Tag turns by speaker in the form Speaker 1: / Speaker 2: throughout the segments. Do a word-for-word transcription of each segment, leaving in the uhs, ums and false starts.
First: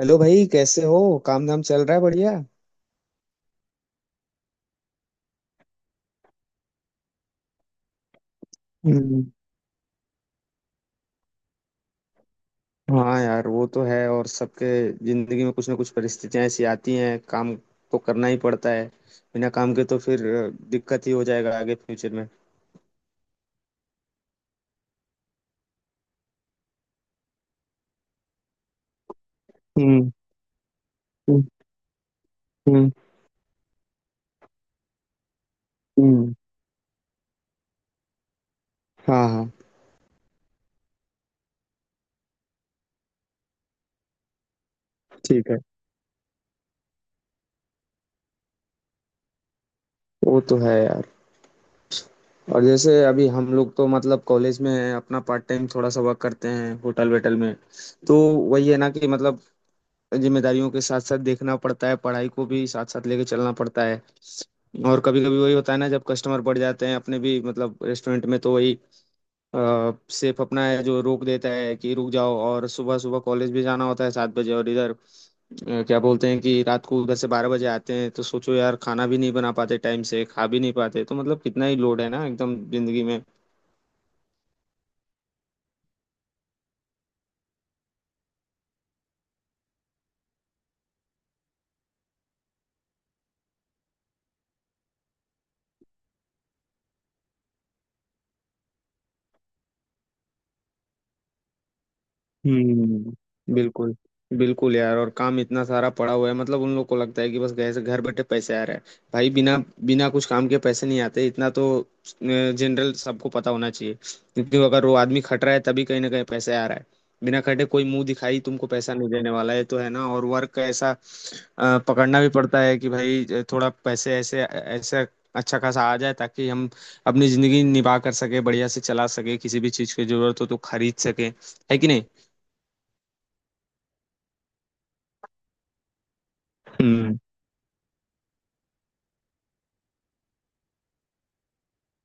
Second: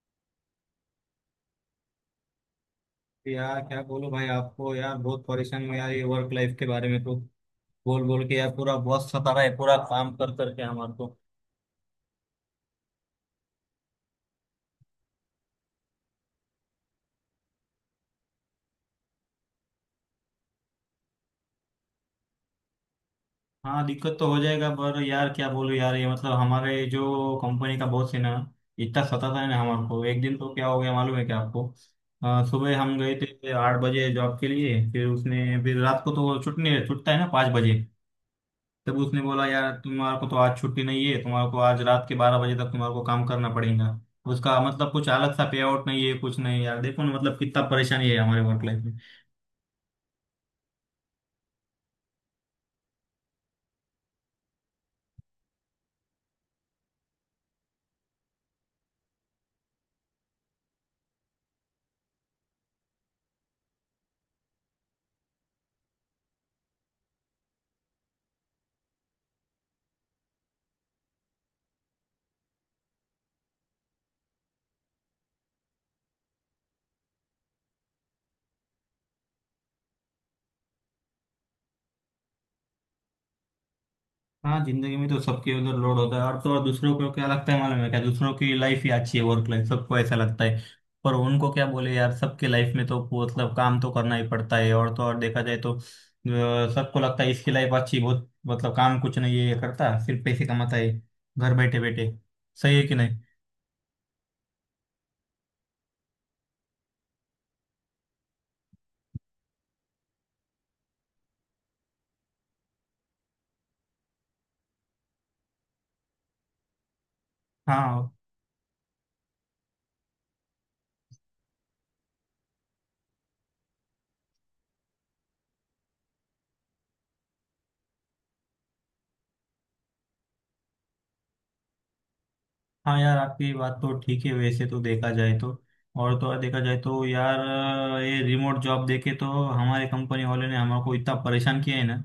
Speaker 1: Hello भाई, कैसे हो? काम धाम चल रहा है बढ़िया।
Speaker 2: यार क्या बोलो भाई आपको। यार बहुत परेशान हूँ यार, ये वर्क लाइफ के बारे में तो बोल बोल के यार पूरा बहुत
Speaker 1: हम्म।
Speaker 2: सता रहा है, पूरा काम कर करके हमारे को।
Speaker 1: हाँ यार, वो तो है। और सबके जिंदगी में कुछ ना कुछ परिस्थितियां ऐसी आती हैं, काम तो करना ही पड़ता है। बिना काम के तो फिर अ, दिक्कत ही हो जाएगा आगे फ्यूचर में।
Speaker 2: हाँ, दिक्कत तो हो जाएगा, पर यार क्या बोलूँ यार, ये मतलब हमारे जो कंपनी का बॉस है ना, इतना सताता है ना हमारे को।
Speaker 1: हम्म।
Speaker 2: एक दिन तो क्या हो गया मालूम है क्या
Speaker 1: हम्म।
Speaker 2: आपको? अ, सुबह
Speaker 1: हम्म।
Speaker 2: हम गए थे आठ बजे जॉब के लिए, फिर उसने, फिर रात को
Speaker 1: हम्म।
Speaker 2: तो छुट्टी छुटता है ना पाँच बजे। तब उसने
Speaker 1: हाँ
Speaker 2: बोला
Speaker 1: हाँ,
Speaker 2: यार तुम्हारे को तो आज छुट्टी नहीं है, तुम्हारे को आज रात के बारह बजे तक तुम्हारे को काम करना पड़ेगा। उसका मतलब कुछ अलग सा
Speaker 1: ठीक है।
Speaker 2: पे आउट नहीं है कुछ नहीं। यार देखो ना, मतलब कितना परेशानी है हमारे वर्क लाइफ।
Speaker 1: वो तो है यार। और जैसे अभी हम लोग तो मतलब कॉलेज में हैं, अपना पार्ट टाइम थोड़ा सा वर्क करते हैं होटल वेटल में। तो वही है ना कि मतलब, जिम्मेदारियों के साथ साथ देखना पड़ता है, पढ़ाई को भी साथ साथ लेके चलना पड़ता है। और कभी कभी वही होता है ना, जब कस्टमर बढ़ जाते हैं अपने भी मतलब रेस्टोरेंट में, तो वही सेफ अपना है जो रोक देता है कि रुक जाओ। और सुबह सुबह कॉलेज भी जाना होता है सात बजे, और इधर अ, क्या बोलते हैं कि रात को उधर से बारह बजे आते हैं। तो सोचो यार, खाना भी नहीं बना पाते टाइम से, खा भी नहीं पाते। तो मतलब कितना ही लोड है ना एकदम जिंदगी में।
Speaker 2: हाँ, जिंदगी में तो सबके उधर लोड होता है, और तो और दूसरों को क्या लगता है मालूम है क्या? दूसरों की लाइफ ही अच्छी है, वर्क लाइफ, सबको ऐसा लगता है। पर उनको क्या बोले यार, सबके लाइफ में तो मतलब काम तो करना ही पड़ता है। और तो और देखा जाए तो अ, सबको लगता है इसकी लाइफ अच्छी बहुत, मतलब काम कुछ नहीं है, ये करता सिर्फ पैसे कमाता है, घर बैठे बैठे। सही है कि नहीं?
Speaker 1: हम्म बिल्कुल। बिल्कुल यार, और काम इतना सारा पड़ा हुआ है, मतलब उन लोग को लगता है कि बस घर से घर बैठे पैसे आ रहे हैं। भाई बिना बिना कुछ काम के पैसे नहीं आते, इतना तो जनरल सबको पता होना चाहिए। क्योंकि अगर वो आदमी खट रहा है तभी कहीं ना कहीं पैसे आ रहा है। बिना खटे कोई मुंह
Speaker 2: हाँ
Speaker 1: दिखाई तुमको पैसा नहीं देने वाला है, तो है ना। और वर्क का ऐसा अ, पकड़ना भी पड़ता है कि भाई अ, थोड़ा पैसे ऐसे ऐसे अच्छा खासा आ जाए ताकि हम अपनी जिंदगी निभा कर सके, बढ़िया से चला सके, किसी भी चीज की जरूरत हो तो खरीद सके। है कि नहीं?
Speaker 2: हाँ, यार आपकी बात तो ठीक है, वैसे तो देखा जाए तो। और तो और देखा जाए तो
Speaker 1: हुँ।
Speaker 2: यार, ये रिमोट जॉब देके तो हमारे कंपनी वाले ने हमको इतना परेशान किया है ना।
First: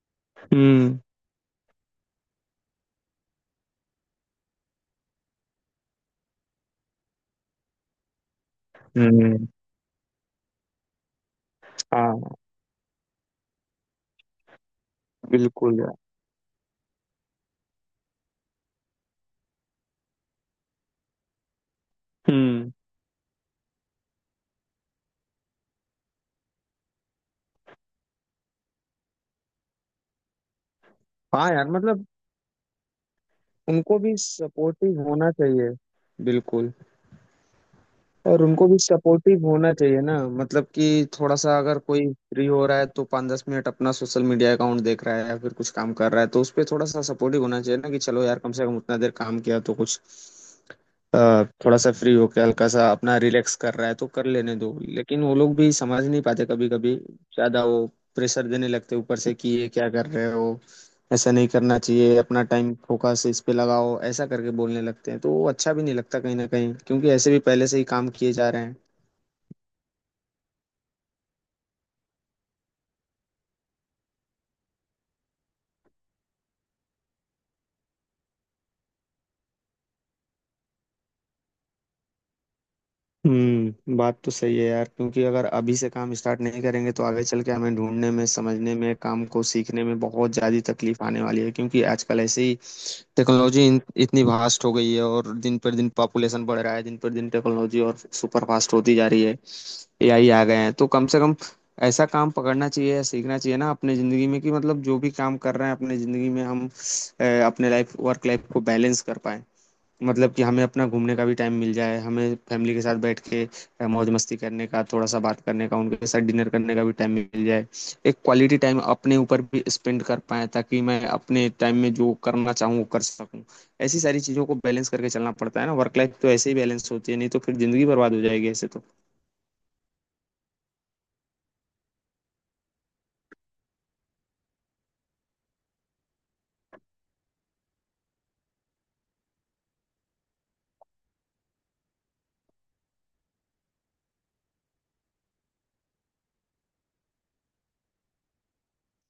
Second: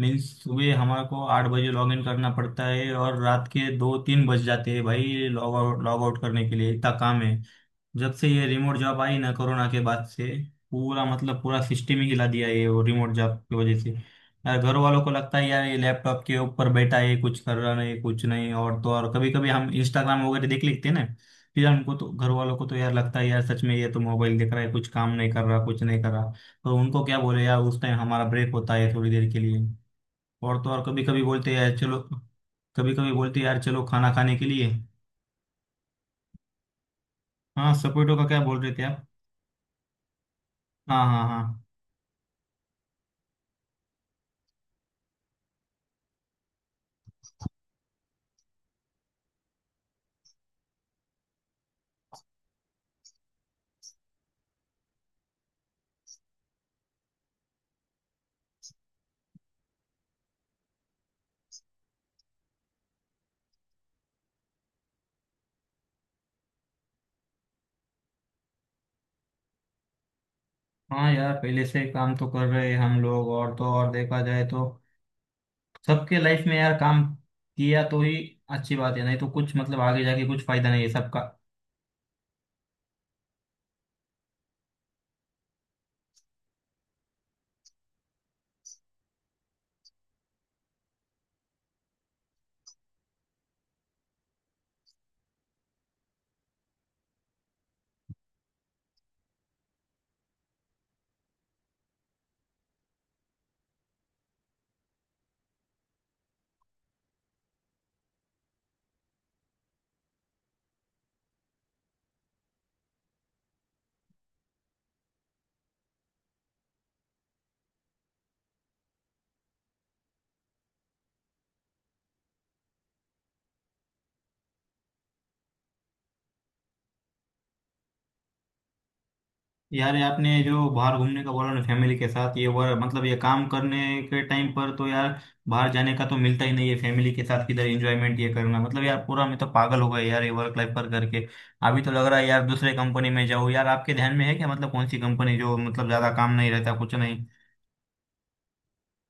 Speaker 2: मीन्स सुबह
Speaker 1: हुँ।
Speaker 2: हमारे को आठ बजे लॉग इन करना पड़ता है, और रात के दो तीन बज जाते हैं भाई, लॉग आउट, लॉग आउट करने के लिए इतना काम है। जब से ये रिमोट जॉब आई ना
Speaker 1: हुँ।
Speaker 2: कोरोना के बाद से, पूरा मतलब पूरा सिस्टम ही हिला
Speaker 1: हाँ,
Speaker 2: दिया है ये वो रिमोट जॉब की वजह से। यार घर वालों को लगता है यार ये
Speaker 1: बिल्कुल यार।
Speaker 2: लैपटॉप के ऊपर बैठा है, कुछ कर रहा नहीं कुछ नहीं, और तो और कभी कभी हम इंस्टाग्राम वगैरह देख लेते हैं ना। फिर हमको तो, घर वालों को
Speaker 1: हुँ,
Speaker 2: तो यार लगता है यार सच में ये तो मोबाइल देख रहा है, कुछ काम नहीं कर रहा कुछ नहीं कर रहा। तो उनको क्या बोले यार, उस टाइम हमारा ब्रेक होता है थोड़ी देर के लिए। और तो और कभी कभी
Speaker 1: हाँ
Speaker 2: बोलते हैं
Speaker 1: यार
Speaker 2: यार चलो,
Speaker 1: मतलब
Speaker 2: कभी कभी बोलते हैं यार चलो
Speaker 1: उनको
Speaker 2: खाना
Speaker 1: भी
Speaker 2: खाने के लिए।
Speaker 1: सपोर्टिव होना चाहिए, बिल्कुल।
Speaker 2: हाँ, सपोर्टो का क्या
Speaker 1: और
Speaker 2: बोल
Speaker 1: उनको
Speaker 2: रहे
Speaker 1: भी
Speaker 2: थे आप?
Speaker 1: सपोर्टिव होना चाहिए ना, मतलब
Speaker 2: हाँ
Speaker 1: कि
Speaker 2: हाँ
Speaker 1: थोड़ा सा
Speaker 2: हाँ।
Speaker 1: अगर कोई फ्री हो रहा है तो पाँच दस मिनट अपना सोशल मीडिया अकाउंट देख रहा है या फिर कुछ काम कर रहा है, तो उस पे थोड़ा सा सपोर्टिव होना चाहिए ना कि चलो यार, कम से कम उतना देर काम किया तो कुछ अ, थोड़ा सा फ्री होके हल्का सा अपना रिलैक्स कर रहा है तो कर लेने दो। लेकिन वो लोग भी समझ नहीं पाते कभी कभी, ज्यादा वो प्रेशर देने लगते ऊपर से कि ये क्या कर रहे हो, ऐसा नहीं करना चाहिए, अपना टाइम फोकस इस पे लगाओ, ऐसा करके बोलने लगते हैं। तो वो अच्छा भी नहीं लगता कहीं ना कहीं, क्योंकि ऐसे भी पहले से ही काम किए जा रहे हैं।
Speaker 2: हाँ यार पहले से काम तो कर रहे हैं हम लोग, और तो और देखा जाए तो सबके लाइफ में यार काम किया तो ही अच्छी बात है, नहीं तो कुछ मतलब आगे जाके कुछ फायदा नहीं है सबका।
Speaker 1: हम्म बात तो सही है यार, क्योंकि अगर अभी से काम स्टार्ट नहीं करेंगे तो आगे चल के हमें ढूंढने में, समझने में, काम को सीखने में बहुत ज़्यादा तकलीफ आने वाली है। क्योंकि आजकल ऐसे ही टेक्नोलॉजी इन- इतनी वास्ट हो गई है, और दिन पर दिन पॉपुलेशन बढ़ रहा है, दिन पर दिन टेक्नोलॉजी और सुपर फास्ट होती जा रही है। ए आई आ गए हैं, तो कम से कम ऐसा काम पकड़ना चाहिए या सीखना चाहिए ना अपने ज़िंदगी में, कि मतलब जो भी काम कर रहे हैं अपने ज़िंदगी में हम अ, अपने लाइफ वर्क लाइफ को बैलेंस कर पाए। मतलब कि हमें अपना घूमने का भी टाइम मिल जाए, हमें फैमिली के साथ बैठ के अ, मौज मस्ती करने का, थोड़ा सा बात करने का उनके साथ, डिनर करने का भी टाइम मिल जाए। एक क्वालिटी टाइम अपने ऊपर भी स्पेंड कर पाए ताकि मैं अपने टाइम में जो करना चाहूँ वो कर सकूँ। ऐसी सारी चीज़ों को बैलेंस करके चलना पड़ता है ना। वर्क लाइफ तो ऐसे ही बैलेंस होती है, नहीं तो फिर जिंदगी बर्बाद हो जाएगी ऐसे तो।
Speaker 2: यार ये आपने जो बाहर घूमने का बोला ना फैमिली के साथ, ये वर मतलब ये काम करने के टाइम पर तो यार बाहर जाने का तो मिलता ही नहीं है फैमिली के साथ, किधर एंजॉयमेंट ये करना मतलब, यार पूरा मैं तो पागल हो गया यार ये वर्क लाइफ पर करके। अभी तो लग रहा है यार दूसरे कंपनी में जाऊँ यार, आपके ध्यान में है क्या मतलब कौन सी कंपनी जो मतलब ज्यादा काम नहीं रहता कुछ नहीं,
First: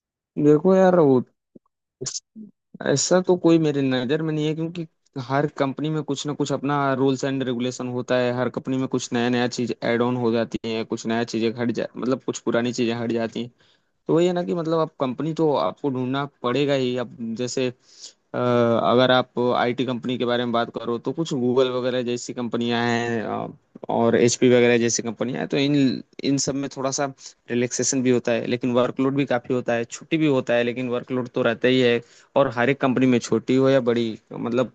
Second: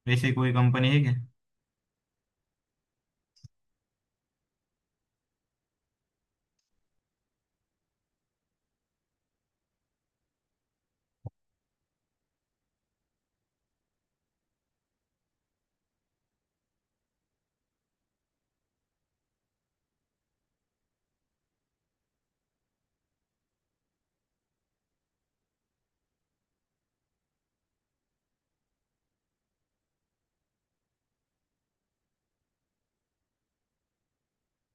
Speaker 2: वैसे कोई
Speaker 1: देखो
Speaker 2: कंपनी
Speaker 1: यार,
Speaker 2: है क्या?
Speaker 1: वो इस- ऐसा तो कोई मेरे नज़र में नहीं है, क्योंकि हर कंपनी में कुछ ना कुछ अपना रूल्स एंड रेगुलेशन होता है। हर कंपनी में कुछ नया नया चीज ऐड ऑन हो जाती है, कुछ नया चीजें हट जा मतलब कुछ पुरानी चीजें हट जाती हैं। तो वही है ना कि मतलब अब कंपनी तो आपको ढूंढना पड़ेगा ही। अब जैसे अ, अगर आप आई टी कंपनी के बारे में बात करो तो कुछ गूगल वगैरह जैसी कंपनियां हैं अ, और एच पी वगैरह जैसी कंपनियां हैं। तो इन इन सब में थोड़ा सा रिलैक्सेशन भी होता है, लेकिन वर्कलोड भी काफी होता है। छुट्टी भी होता है लेकिन वर्कलोड तो रहता ही है। और हर एक कंपनी में छोटी हो या बड़ी, मतलब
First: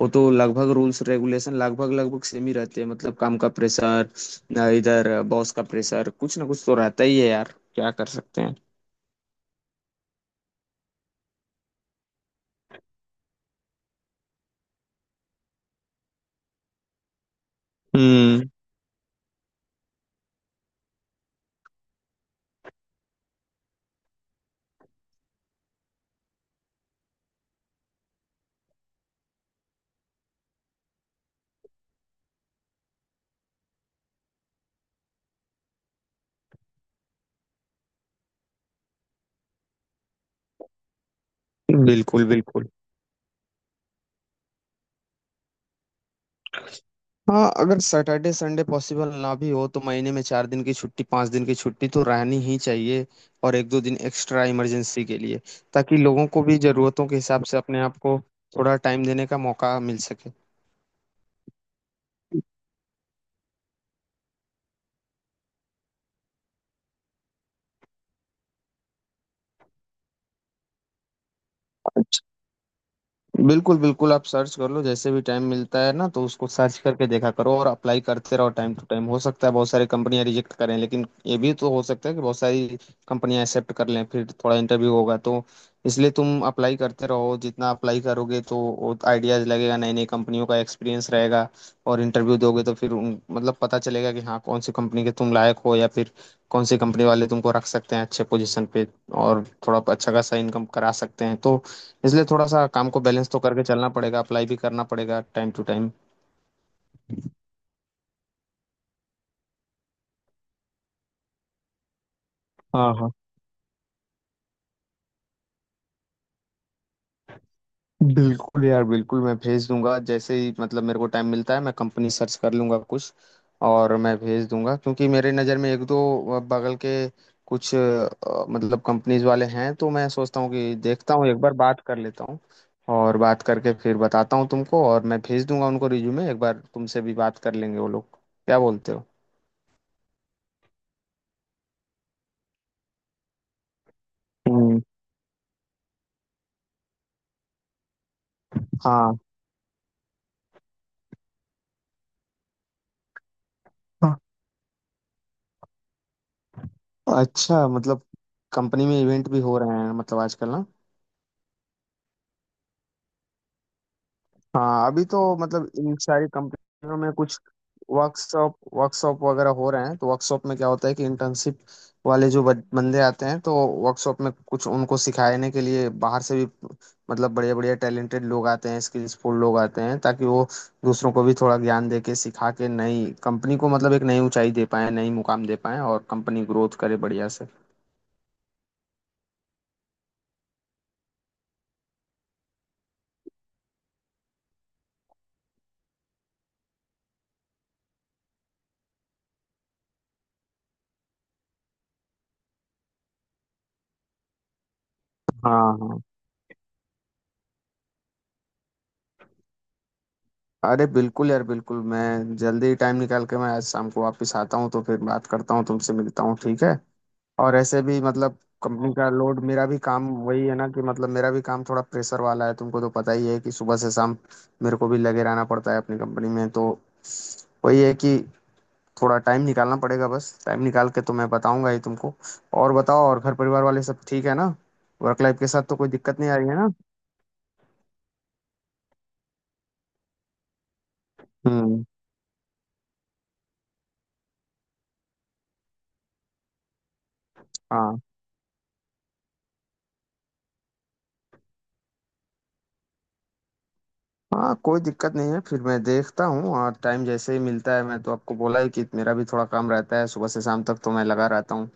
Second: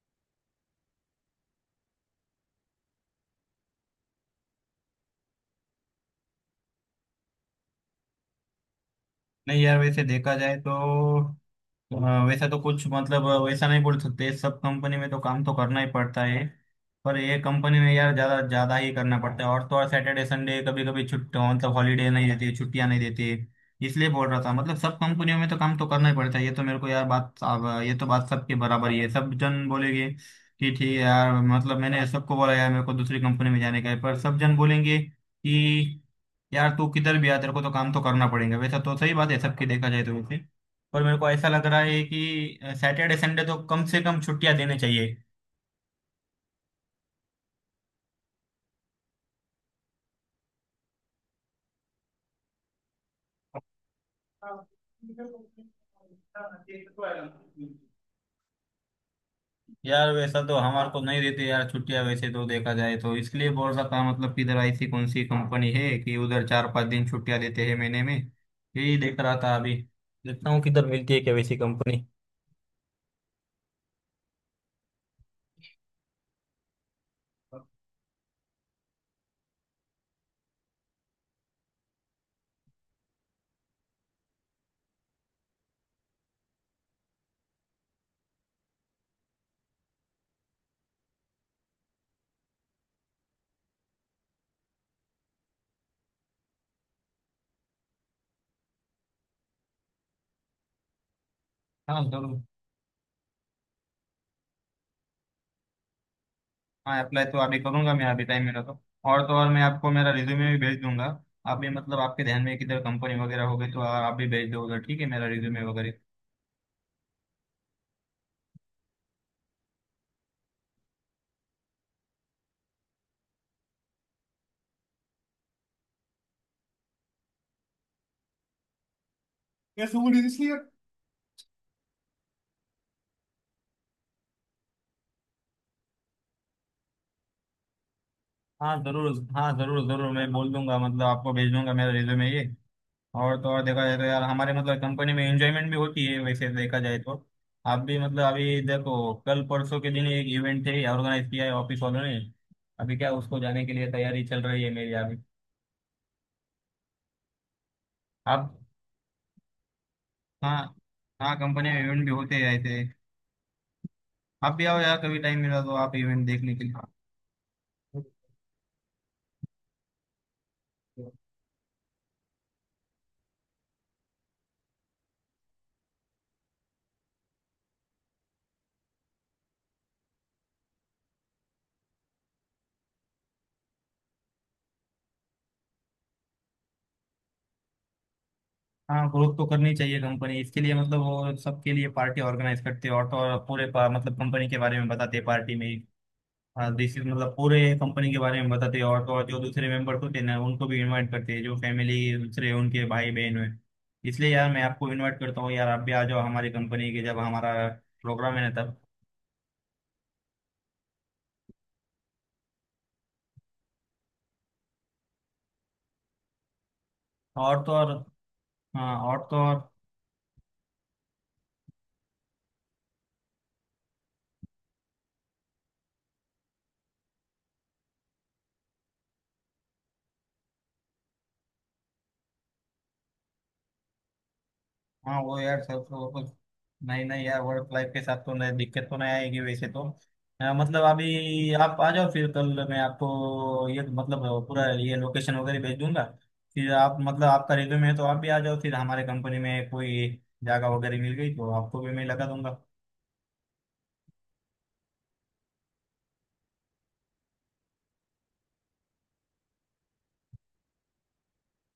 Speaker 1: वो तो लगभग रूल्स रेगुलेशन लगभग लगभग सेम ही रहते हैं। मतलब काम का प्रेशर, इधर बॉस का प्रेशर, कुछ ना कुछ तो रहता ही है यार, क्या कर सकते हैं।
Speaker 2: नहीं यार, वैसे देखा जाए तो हाँ, वैसा तो कुछ मतलब वैसा नहीं बोल सकते, सब कंपनी में तो काम तो करना ही पड़ता है। पर ये कंपनी में यार ज्यादा
Speaker 1: हम्म
Speaker 2: ज्यादा ही करना पड़ता है, और तो और सैटरडे संडे कभी कभी छुट्टी मतलब हॉलीडे नहीं देते, छुट्टियां नहीं देते। इसलिए बोल रहा था मतलब सब कंपनियों में तो काम तो करना ही पड़ता है, ये तो मेरे को यार बात, अब ये तो बात सबके बराबर ही है। सब जन बोलेंगे कि ठीक है यार, मतलब मैंने सबको बोला यार मेरे को दूसरी कंपनी में जाने का है, पर सब जन बोलेंगे कि यार तू किधर भी आ तेरे को तो काम तो करना पड़ेगा, वैसा तो सही बात है सबकी, देखा जाए तो वैसे। और मेरे को ऐसा लग रहा है कि
Speaker 1: बिल्कुल, बिल्कुल।
Speaker 2: सैटरडे संडे तो कम से कम छुट्टियां देने चाहिए।
Speaker 1: हाँ, अगर सैटरडे संडे पॉसिबल ना भी हो तो महीने में चार दिन की छुट्टी, पांच दिन की छुट्टी तो रहनी ही चाहिए। और एक दो दिन एक्स्ट्रा इमरजेंसी के लिए, ताकि लोगों को भी जरूरतों के हिसाब से अपने आप को थोड़ा टाइम देने का मौका मिल
Speaker 2: यार
Speaker 1: सके।
Speaker 2: वैसा तो हमारे को नहीं देते यार छुट्टियां, वैसे तो देखा जाए तो इसलिए बोल रहा था मतलब कि इधर ऐसी कौन सी कंपनी है कि उधर चार पांच दिन छुट्टियां देते हैं महीने में, यही देख रहा था अभी, देखता हूँ किधर मिलती है क्या वैसी कंपनी।
Speaker 1: बिल्कुल बिल्कुल, आप सर्च कर लो जैसे भी टाइम मिलता है ना, तो उसको सर्च करके देखा करो और अप्लाई करते रहो टाइम टू टाइम। हो सकता है बहुत सारी कंपनियां रिजेक्ट करें, लेकिन ये भी तो हो सकता है कि बहुत सारी कंपनियां एक्सेप्ट कर लें। फिर थोड़ा इंटरव्यू होगा तो, इसलिए तुम अप्लाई करते रहो। जितना अप्लाई करोगे तो आइडियाज लगेगा, नई नई कंपनियों का एक्सपीरियंस रहेगा। और इंटरव्यू दोगे तो फिर उन- मतलब पता चलेगा कि हाँ कौन सी कंपनी के तुम लायक हो या फिर कौन सी कंपनी वाले तुमको रख सकते हैं अच्छे पोजीशन पे, और थोड़ा अच्छा खासा इनकम करा सकते हैं तो।
Speaker 2: हाँ
Speaker 1: इसलिए
Speaker 2: जरूर।
Speaker 1: थोड़ा सा काम को बैलेंस तो करके चलना पड़ेगा, अप्लाई भी करना पड़ेगा टाइम टू टाइम।
Speaker 2: हाँ, अप्लाई तो अभी करूंगा मैं, अभी टाइम मिला तो। और तो और मैं आपको मेरा रिज्यूमे भी भेज दूंगा। आप भी मतलब आपके ध्यान में किधर
Speaker 1: हाँ हाँ,
Speaker 2: कंपनी वगैरह हो गई तो आप भी भेज दो उधर, ठीक है, मेरा रिज्यूमे वगैरह।
Speaker 1: बिल्कुल यार बिल्कुल, मैं भेज दूंगा जैसे ही मतलब मेरे को टाइम मिलता है, मैं कंपनी सर्च कर लूंगा कुछ और मैं भेज दूंगा। क्योंकि मेरे नज़र में एक दो बगल के कुछ अ, मतलब कंपनीज वाले हैं, तो मैं सोचता हूँ कि देखता हूँ एक बार बात कर लेता हूँ। और बात करके फिर बताता हूँ तुमको, और मैं भेज दूंगा उनको रिज्यूमे। एक बार तुमसे भी बात कर लेंगे वो लोग, क्या
Speaker 2: हाँ
Speaker 1: बोलते हो?
Speaker 2: जरूर, हाँ जरूर जरूर, मैं बोल दूंगा मतलब आपको भेज दूंगा मेरा रिज्यूमे ये। और तो और देखा जाए तो यार हमारे मतलब
Speaker 1: हम्म।
Speaker 2: कंपनी में एंजॉयमेंट भी होती है वैसे देखा जाए तो। आप भी मतलब अभी देखो,
Speaker 1: हाँ,
Speaker 2: कल परसों के दिन एक इवेंट है, ऑर्गेनाइज किया है ऑफिस वालों ने। अभी क्या उसको जाने के लिए तैयारी चल रही है मेरी अभी।
Speaker 1: अच्छा, मतलब
Speaker 2: आप,
Speaker 1: कंपनी में इवेंट भी हो रहे हैं मतलब आजकल
Speaker 2: हाँ
Speaker 1: ना?
Speaker 2: हाँ, कंपनी में इवेंट भी होते हैं ऐसे। आप भी आओ
Speaker 1: हाँ,
Speaker 2: यार
Speaker 1: अभी
Speaker 2: कभी
Speaker 1: तो
Speaker 2: टाइम मिला
Speaker 1: मतलब
Speaker 2: तो आप
Speaker 1: इन
Speaker 2: इवेंट
Speaker 1: सारी
Speaker 2: देखने के
Speaker 1: कंपनियों में कुछ वर्कशॉप वर्कशॉप वगैरह हो रहे हैं, तो वर्कशॉप में क्या होता है कि
Speaker 2: लिए।
Speaker 1: इंटर्नशिप वाले जो बन- बंदे आते हैं, तो वर्कशॉप में कुछ उनको सिखाने के लिए बाहर से भी मतलब बढ़िया बढ़िया टैलेंटेड लोग आते हैं, स्किल्सफुल लोग आते हैं ताकि वो दूसरों को भी थोड़ा ज्ञान दे के, सिखा के नई कंपनी को मतलब एक नई ऊंचाई दे पाए, नई मुकाम दे पाए और कंपनी ग्रोथ करे बढ़िया से।
Speaker 2: हाँ, ग्रोथ तो करनी चाहिए कंपनी, इसके लिए मतलब वो सबके लिए पार्टी ऑर्गेनाइज करते हैं, और तो और पूरे पा- मतलब कंपनी के बारे में बताते हैं पार्टी में। हाँ दिस इज मतलब पूरे कंपनी के बारे में बताते हैं, और तो और जो दूसरे मेंबर्स होते हैं ना उनको भी इनवाइट करते हैं जो फैमिली, दूसरे उनके भाई बहन हैं। इसलिए यार मैं आपको इनवाइट करता हूँ यार,
Speaker 1: हाँ
Speaker 2: आप भी
Speaker 1: हाँ,
Speaker 2: आ जाओ हमारी कंपनी के जब हमारा प्रोग्राम है ना तब।
Speaker 1: अरे बिल्कुल यार बिल्कुल, मैं जल्दी टाइम निकाल के मैं आज शाम को वापस आता हूँ तो फिर बात करता हूँ तुमसे, मिलता हूँ, ठीक है? और
Speaker 2: और तो
Speaker 1: ऐसे
Speaker 2: और,
Speaker 1: भी मतलब कंपनी
Speaker 2: हाँ,
Speaker 1: का
Speaker 2: और तो
Speaker 1: लोड, मेरा
Speaker 2: और,
Speaker 1: भी काम वही है ना कि मतलब मेरा भी काम थोड़ा प्रेशर वाला है। तुमको तो पता ही है कि सुबह से शाम मेरे को भी लगे रहना पड़ता है अपनी कंपनी में। तो वही है कि थोड़ा टाइम निकालना पड़ेगा, बस टाइम निकाल के तो मैं बताऊंगा ही तुमको। और बताओ, और घर परिवार वाले सब ठीक है ना?
Speaker 2: हाँ
Speaker 1: वर्क
Speaker 2: वो
Speaker 1: लाइफ के
Speaker 2: यार
Speaker 1: साथ तो
Speaker 2: सब
Speaker 1: कोई
Speaker 2: तो
Speaker 1: दिक्कत
Speaker 2: कुछ
Speaker 1: नहीं आ रही है ना?
Speaker 2: नहीं, नहीं यार वर्क लाइफ के साथ तो नहीं, दिक्कत तो नहीं आएगी वैसे तो। अ, मतलब अभी आप
Speaker 1: हम्म।
Speaker 2: आ जाओ, फिर कल मैं आपको ये मतलब पूरा ये लोकेशन वगैरह भेज दूंगा। फिर आप मतलब आपका रिज्यूमे है
Speaker 1: हाँ
Speaker 2: तो आप भी आ जाओ, फिर हमारे कंपनी में कोई जगह वगैरह मिल गई तो आपको भी मैं लगा दूंगा।
Speaker 1: हाँ, कोई दिक्कत नहीं है। फिर मैं देखता हूँ और टाइम जैसे ही मिलता है, मैं तो आपको बोला ही कि मेरा भी थोड़ा काम रहता है सुबह से शाम तक, तो मैं लगा रहता हूँ।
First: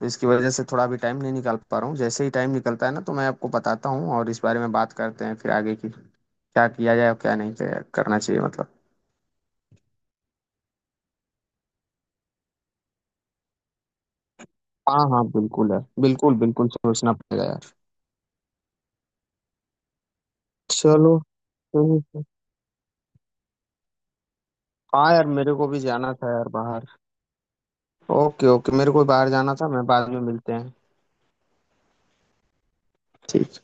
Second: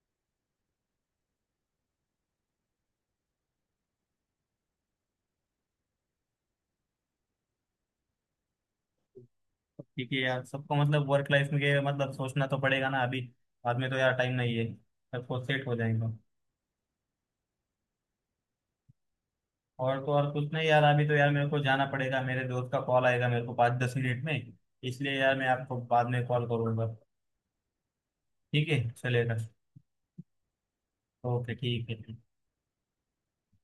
Speaker 1: तो इसकी वजह से थोड़ा भी टाइम नहीं निकाल पा रहा हूँ। जैसे ही टाइम निकलता है ना, तो मैं आपको बताता हूँ, और इस बारे में बात करते हैं फिर आगे की, क्या किया जाए और क्या नहीं किया करना चाहिए मतलब।
Speaker 2: ठीक है यार, सबको मतलब वर्क लाइफ में के मतलब सोचना तो पड़ेगा ना अभी, बाद में तो यार टाइम नहीं है,
Speaker 1: हाँ हाँ
Speaker 2: सबको सेट
Speaker 1: बिल्कुल
Speaker 2: हो
Speaker 1: यार,
Speaker 2: जाएगा।
Speaker 1: बिल्कुल बिल्कुल सोचना पड़ेगा यार।
Speaker 2: और तो और कुछ नहीं यार, अभी तो
Speaker 1: चलो,
Speaker 2: यार मेरे को जाना
Speaker 1: ठीक
Speaker 2: पड़ेगा,
Speaker 1: है।
Speaker 2: मेरे दोस्त का कॉल आएगा मेरे को पाँच दस मिनट में। इसलिए
Speaker 1: हाँ यार,
Speaker 2: यार मैं
Speaker 1: मेरे को भी
Speaker 2: आपको बाद
Speaker 1: जाना
Speaker 2: में
Speaker 1: था
Speaker 2: कॉल
Speaker 1: यार बाहर।
Speaker 2: करूंगा।
Speaker 1: ओके
Speaker 2: ठीक
Speaker 1: ओके,
Speaker 2: है,
Speaker 1: मेरे को भी बाहर
Speaker 2: चलेगा।
Speaker 1: जाना था, मैं बाद में मिलते हैं।
Speaker 2: ओके ठीक है।
Speaker 1: ठीक